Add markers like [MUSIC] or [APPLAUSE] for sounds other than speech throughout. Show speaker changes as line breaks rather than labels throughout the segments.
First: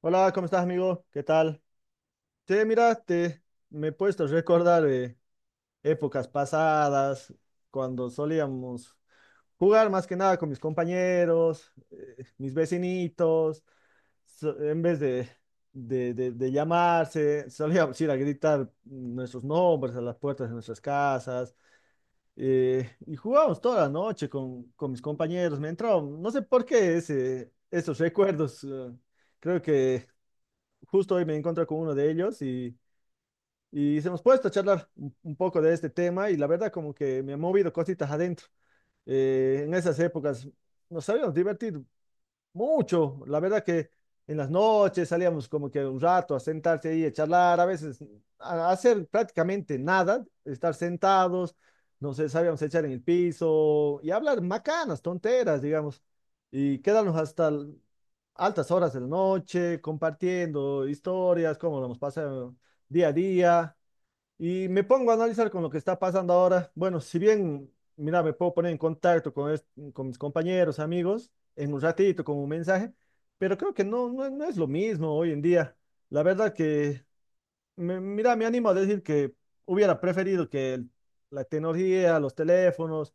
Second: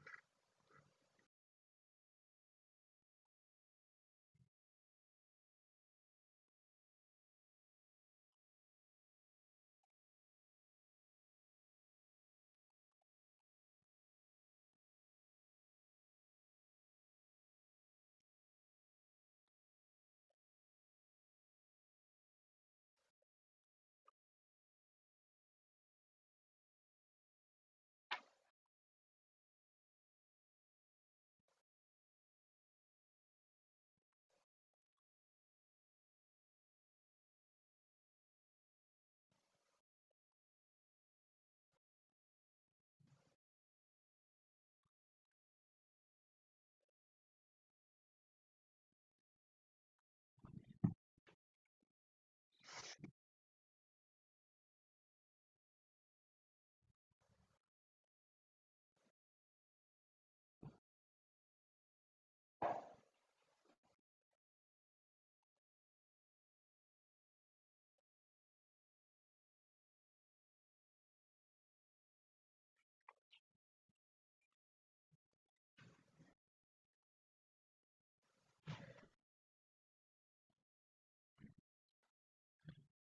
Hola, ¿cómo estás, amigo? ¿Qué tal? Te mira, te me he puesto a recordar épocas pasadas cuando solíamos jugar más que nada con mis compañeros, mis vecinitos. En vez de llamarse, solíamos ir a gritar nuestros nombres a las puertas de nuestras casas. Y jugábamos toda la noche con mis compañeros. Me entró, no sé por qué esos recuerdos. Creo que justo hoy me encontré con uno de ellos y hemos puesto a charlar un poco de este tema y la verdad como que me ha movido cositas adentro. En esas épocas nos habíamos divertido mucho, la verdad que en las noches salíamos como que un rato a sentarse ahí, a charlar, a veces a hacer prácticamente nada, estar sentados, no sé, sabíamos echar en el piso y hablar macanas, tonteras, digamos, y quedarnos altas horas de la noche compartiendo historias, cómo lo hemos pasado día a día. Y me pongo a analizar con lo que está pasando ahora. Bueno, si bien, mira, me puedo poner en contacto con mis compañeros, amigos, en un ratito con un mensaje, pero creo que no es lo mismo hoy en día. La verdad que, mira, me animo a decir que hubiera preferido que la tecnología, los teléfonos,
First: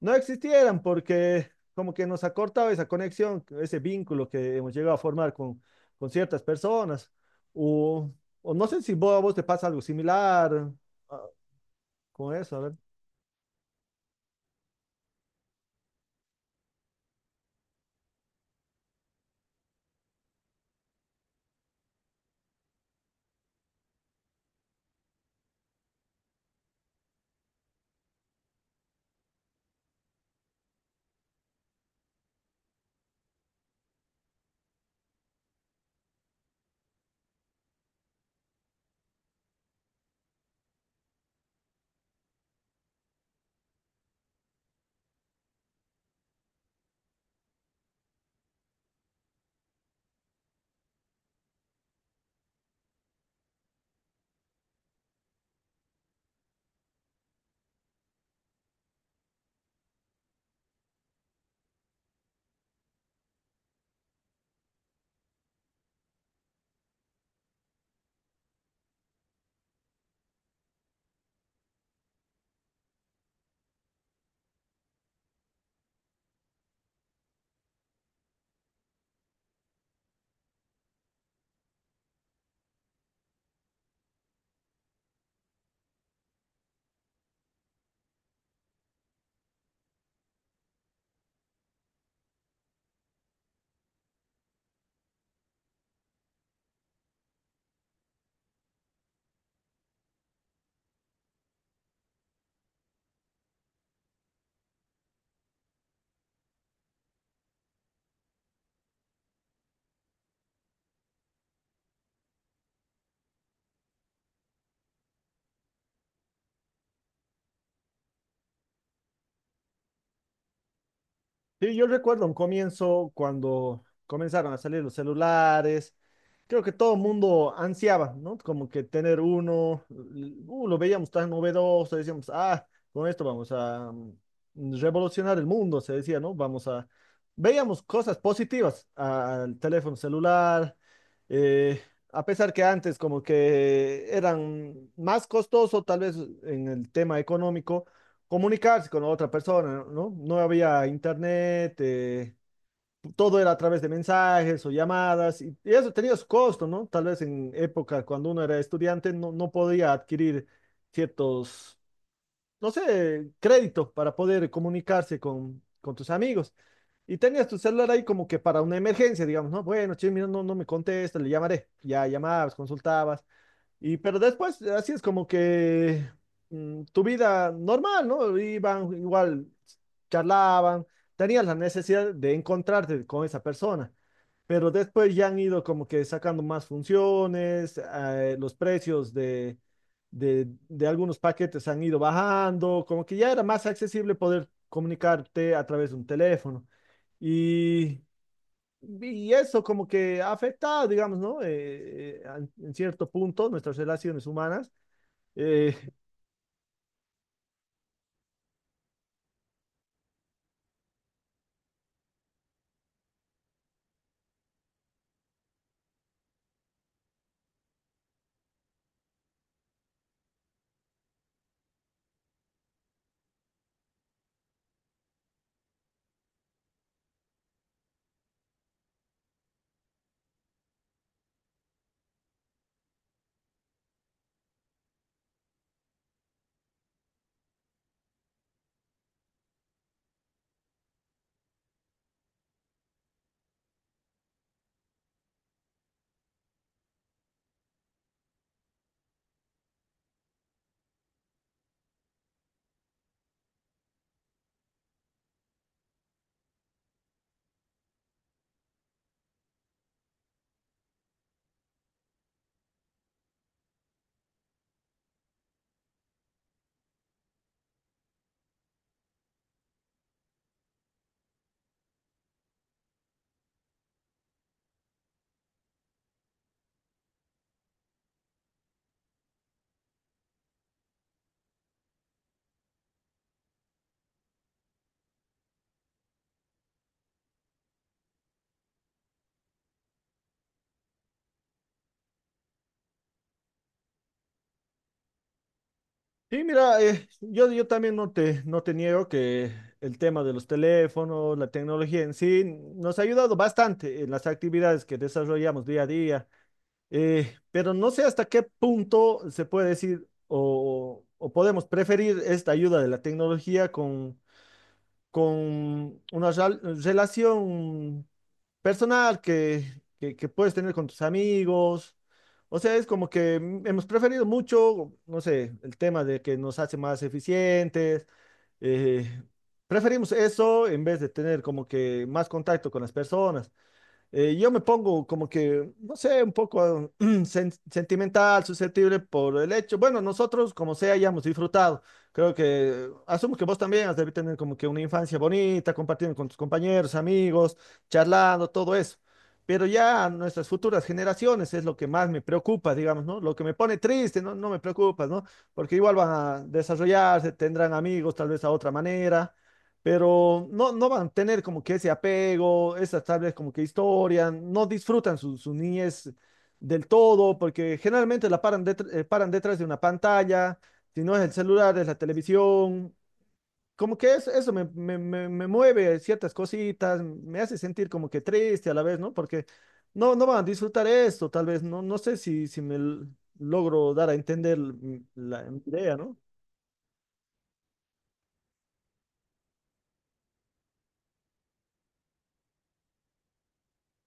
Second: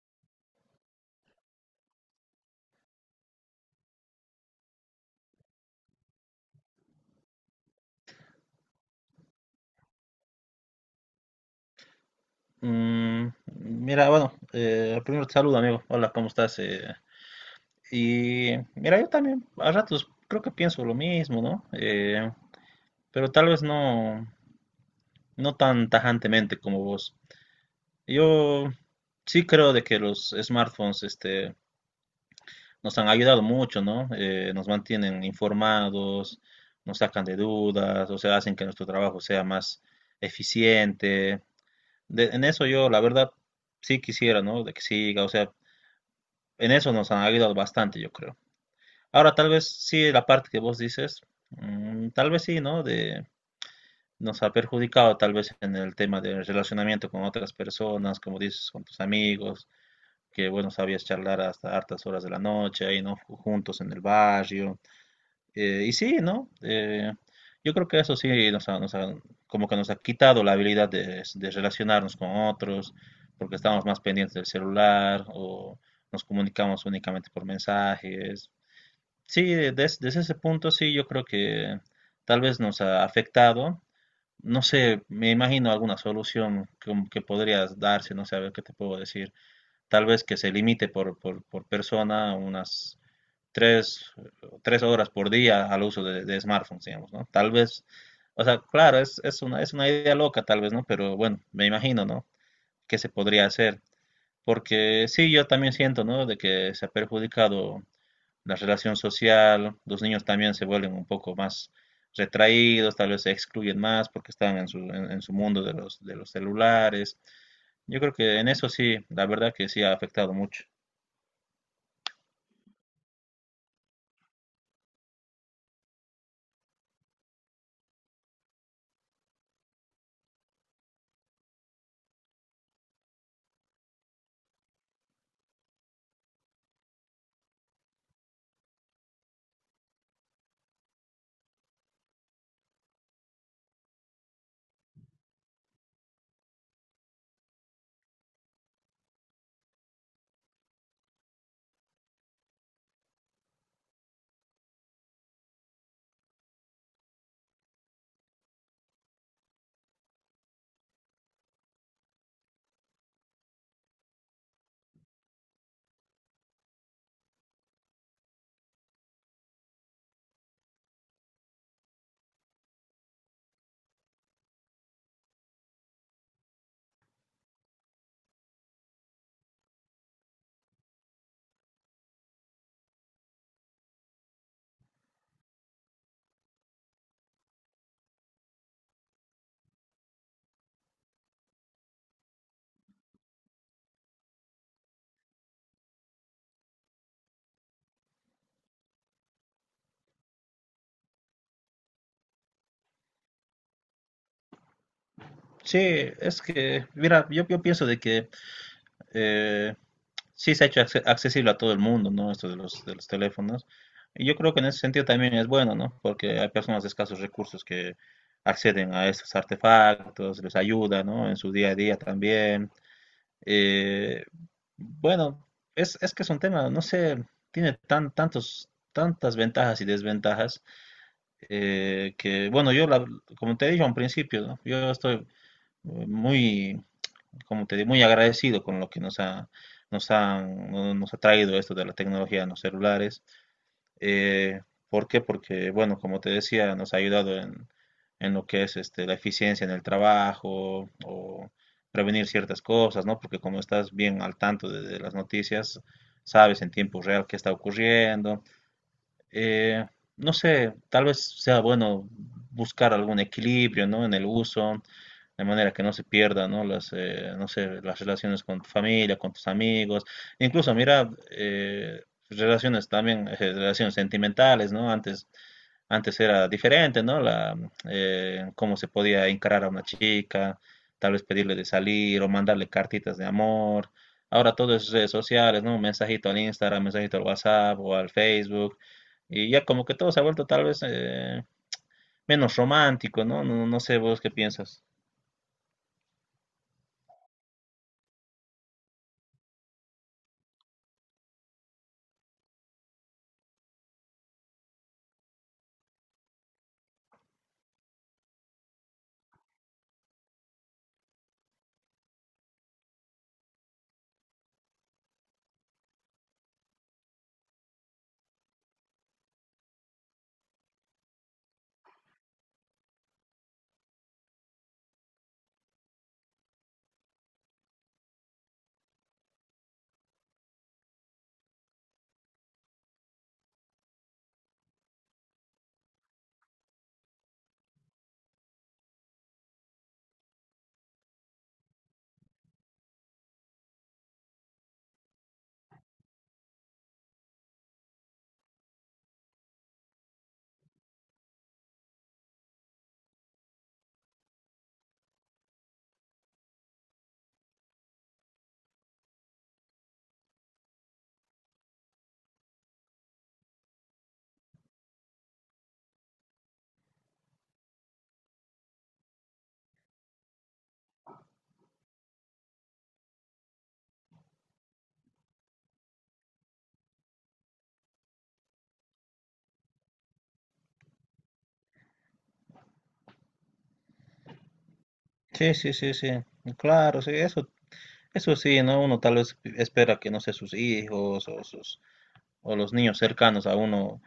no existieran porque como que nos ha cortado esa conexión, ese vínculo que hemos llegado a formar con ciertas personas. O, o no sé si vos, a vos te pasa algo similar. ah, con eso, a ver.
Mm, mira, bueno, primero te saludo, amigo. Hola, ¿cómo estás? Y mira, yo también a ratos creo que pienso lo mismo, ¿no? Pero tal vez no, no tan tajantemente como vos. Yo sí creo de que los smartphones, este, nos han ayudado mucho, ¿no? Nos mantienen informados, nos sacan de dudas, o sea, hacen que nuestro trabajo sea más eficiente. En eso yo, la verdad, sí quisiera, ¿no? De que siga, o sea. En eso nos han ayudado bastante, yo creo. Ahora, tal vez sí, la parte que vos dices, tal vez sí, ¿no? Nos ha perjudicado tal vez en el tema del relacionamiento con otras personas, como dices, con tus amigos, que bueno, sabías charlar hasta hartas horas de la noche, ahí, ¿no? Juntos en el barrio. Y sí, ¿no? Yo creo que eso sí como que nos ha quitado la habilidad de relacionarnos con otros, porque estamos más pendientes del celular o nos comunicamos únicamente por mensajes. Sí, desde ese punto sí, yo creo que tal vez nos ha afectado. No sé, me imagino alguna solución que podrías darse, no sé, a ver qué te puedo decir. Tal vez que se limite por persona unas tres, tres horas por día al uso de smartphones, digamos, ¿no? Tal vez, o sea, claro, es una idea loca tal vez, ¿no? Pero bueno, me imagino, ¿no? ¿Qué se podría hacer? Porque sí, yo también siento, ¿no? De que se ha perjudicado la relación social, los niños también se vuelven un poco más retraídos, tal vez se excluyen más porque están en su mundo de los celulares. Yo creo que en eso sí, la verdad que sí ha afectado mucho.
Sí, yo recuerdo un comienzo cuando comenzaron a salir los celulares. Creo que todo el mundo ansiaba, ¿no? Como que tener uno, lo veíamos tan novedoso, decíamos, ah, con esto vamos a revolucionar el mundo, se decía, ¿no? Vamos a... Veíamos cosas positivas al teléfono celular, eh, a pesar que antes como que eran más costoso tal vez en el tema económico. Comunicarse con otra persona, ¿no? No había internet, todo era a través de mensajes o llamadas, y eso tenía su costo, ¿no? Tal vez en época cuando uno era estudiante no podía adquirir ciertos, no sé, créditos para poder comunicarse con tus amigos. Y tenías tu celular ahí como que para una emergencia, digamos, ¿no? Bueno, che, mira, no me contesta, le llamaré. Ya llamabas, consultabas. Y pero después, así es como que tu vida normal, ¿no? Iban igual, charlaban, tenías la necesidad de encontrarte con esa persona, pero después ya han ido como que sacando más funciones, los precios de algunos paquetes han ido bajando, como que ya era más accesible poder comunicarte a través de un teléfono. Y y eso como que ha afectado, digamos, ¿no? En cierto punto nuestras relaciones humanas. Eh,
Sí, es que, mira, yo pienso de que eh, sí se ha hecho accesible a todo el mundo, ¿no? Esto de los teléfonos. Y yo creo que en ese sentido también es bueno, ¿no? Porque hay personas de escasos recursos que acceden a estos artefactos, les ayuda, ¿no? En su día a día también. Eh, bueno, es que es un tema, no sé, tiene tantas ventajas y desventajas, que, bueno, como te dije al principio, ¿no? Yo estoy, eh, muy, como te digo, muy agradecido con lo que nos ha traído esto de la tecnología en los celulares. Eh, ¿por qué? Porque, bueno, como te decía, nos ha ayudado en lo que es este, la eficiencia en el trabajo o prevenir ciertas cosas, ¿no? Porque como estás bien al tanto de las noticias, sabes en tiempo real qué está ocurriendo. Eh, no sé, tal vez sea bueno buscar algún equilibrio, ¿no? En el uso de manera que no se pierdan, ¿no? Las, no sé, las relaciones con tu familia, con tus amigos, incluso mira, relaciones también, relaciones sentimentales, ¿no? Antes, antes era diferente, ¿no? Cómo se podía encarar a una chica, tal vez pedirle de salir o mandarle cartitas de amor. Ahora todo es redes sociales, ¿no? Un mensajito al Instagram, mensajito al WhatsApp o al Facebook. Y ya como que todo se ha vuelto tal vez menos romántico, ¿no? No, no sé vos qué piensas.
y mira, yo también no te, no te niego que el tema de los teléfonos, la tecnología en sí, nos ha ayudado bastante en las actividades que desarrollamos día a día. Pero no sé hasta qué punto se puede decir o podemos preferir esta ayuda de la tecnología con una relación personal que puedes tener con tus amigos. O sea, es como que hemos preferido mucho, no sé, el tema de que nos hace más eficientes. eh, Preferimos eso en vez de tener como que más contacto con las personas. Yo me pongo como que, no sé, un poco [CLEARS THROAT] sentimental, susceptible por el hecho. Bueno, nosotros, como sea, hayamos disfrutado. Creo que, asumo que vos también has de tener como que una infancia bonita, compartiendo con tus compañeros, amigos, charlando, todo eso. Pero ya nuestras futuras generaciones es lo que más me preocupa, digamos, ¿no? Lo que me pone triste, no, no me preocupa, ¿no? Porque igual van a desarrollarse, tendrán amigos tal vez a otra manera, pero no van a tener como que ese apego, esas tablas como que historia, no disfrutan su, su niñez del todo, porque generalmente la paran, paran detrás de una pantalla, si no es el celular, es la televisión, como que eso me mueve ciertas cositas, me hace sentir como que triste a la vez, ¿no? Porque no van a disfrutar esto, tal vez, no, no sé si me logro dar a entender la
Sí,
mi
sí, sí,
idea,
sí,
¿no?
claro, sí, eso sí, ¿no? Uno tal vez espera que, no sé, sus hijos o o los niños cercanos a uno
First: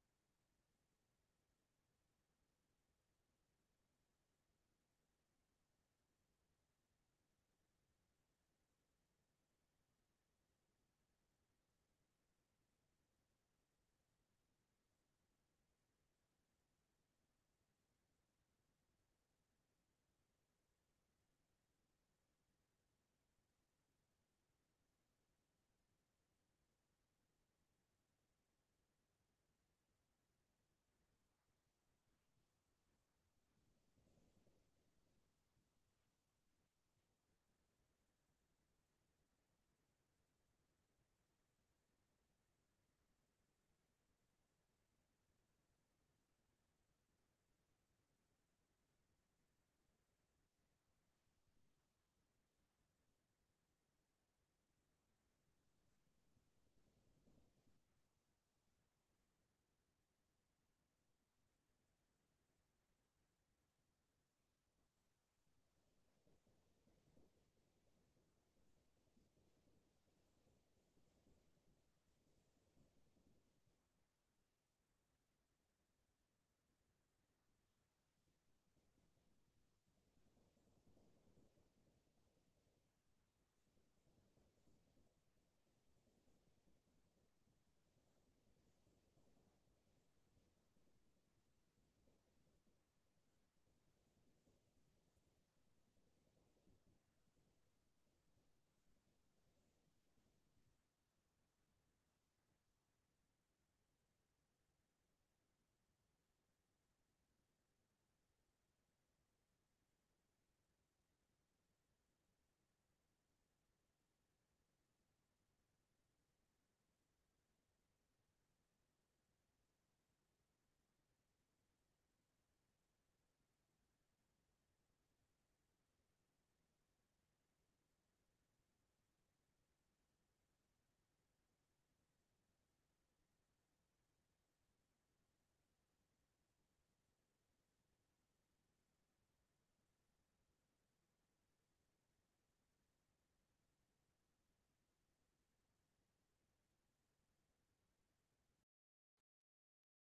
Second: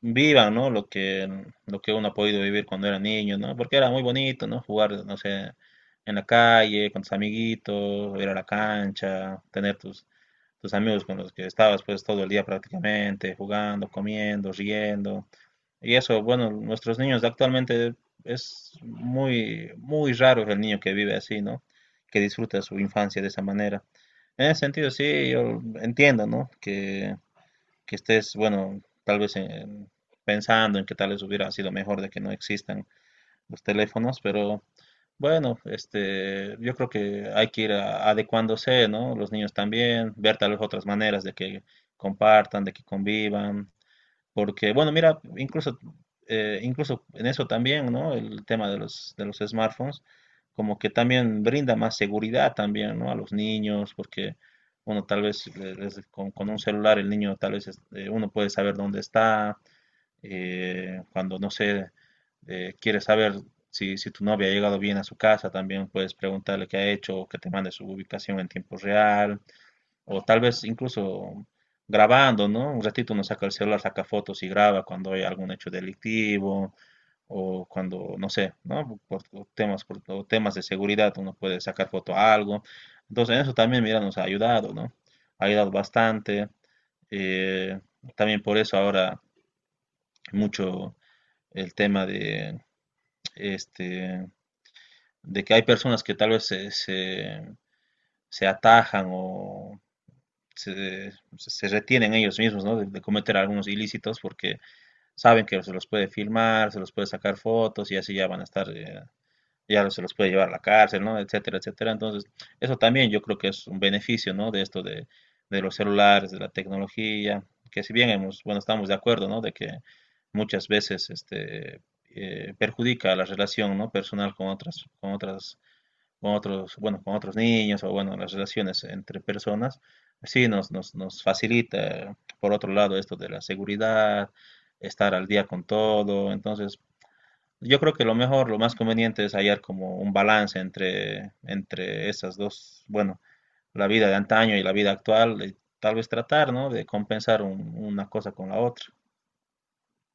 vivan, ¿no? Lo que uno ha podido vivir cuando era niño, ¿no? Porque era muy bonito, ¿no? Jugar, no sé, en la calle, con tus amiguitos, ir a la cancha, tener tus amigos con los que estabas pues todo el día prácticamente, jugando, comiendo, riendo. Y eso, bueno, nuestros niños actualmente es muy, muy raro el niño que vive así, ¿no? Que disfruta su infancia de esa manera. En ese sentido, sí, yo entiendo, ¿no? Que estés, bueno, tal vez pensando en que tal vez hubiera sido mejor de que no existan los teléfonos, pero bueno, este, yo creo que hay que ir adecuándose, ¿no? Los niños también, ver tal vez otras maneras de que compartan, de que convivan, porque, bueno, mira, incluso, incluso en eso también, ¿no? El tema de los smartphones, como que también brinda más seguridad también, ¿no? A los niños, porque, bueno, tal vez con un celular el niño, tal vez uno puede saber dónde está, cuando, no sé, quiere saber si tu novia ha llegado bien a su casa, también puedes preguntarle qué ha hecho, o que te mande su ubicación en tiempo real. O tal vez incluso grabando, ¿no? Un ratito uno saca el celular, saca fotos y graba cuando hay algún hecho delictivo o cuando, no sé, ¿no? Por temas, por o temas de seguridad uno puede sacar foto a algo. Entonces eso también, mira, nos ha ayudado, ¿no? Ha ayudado bastante. Eh, también por eso ahora mucho el tema de, este, de que hay personas que tal vez se atajan o se, se retienen ellos mismos, ¿no? De cometer algunos ilícitos porque saben que se los puede filmar, se los puede sacar fotos y así ya van a estar, ya se los puede llevar a la cárcel, ¿no? Etcétera, etcétera. Entonces, eso también yo creo que es un beneficio, ¿no? De esto de los celulares, de la tecnología, que si bien bueno, estamos de acuerdo, ¿no? De que muchas veces este, perjudica la relación, ¿no? Personal con otros, bueno, con otros niños o bueno, las relaciones entre personas, sí nos facilita, por otro lado, esto de la seguridad, estar al día con todo. Entonces, yo creo que lo mejor, lo más conveniente es hallar como un balance entre esas dos, bueno, la vida de antaño y la vida actual, y tal vez tratar, ¿no? de compensar una cosa con la otra.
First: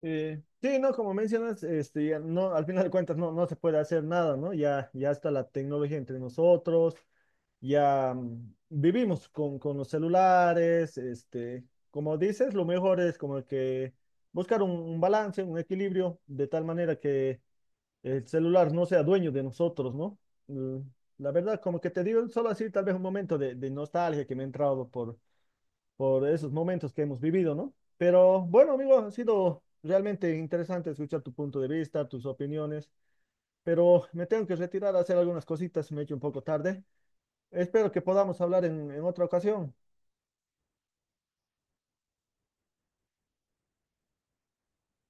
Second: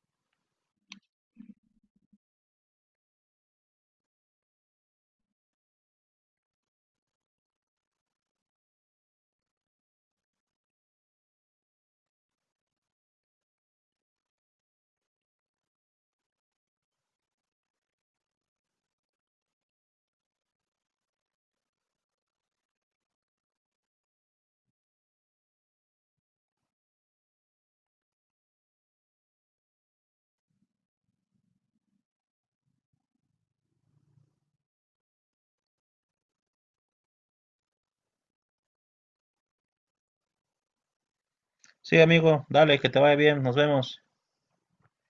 Sí, no, como mencionas, este, ya no, al final de cuentas no se puede hacer nada, ¿no? Ya está la tecnología entre nosotros, ya vivimos con los celulares, este, como dices, lo mejor es como que buscar un balance, un equilibrio, de tal manera que el celular no sea dueño de nosotros, ¿no? Mm, la verdad, como que te digo, solo así tal vez un momento de nostalgia que me ha entrado por esos momentos que hemos vivido, ¿no? Pero bueno, amigo, ha sido realmente interesante escuchar tu punto de vista, tus opiniones, pero me tengo que retirar a hacer algunas cositas, me he hecho un poco tarde. Espero que podamos hablar en otra ocasión.
Sí, amigo, dale, que te vaya bien, nos vemos.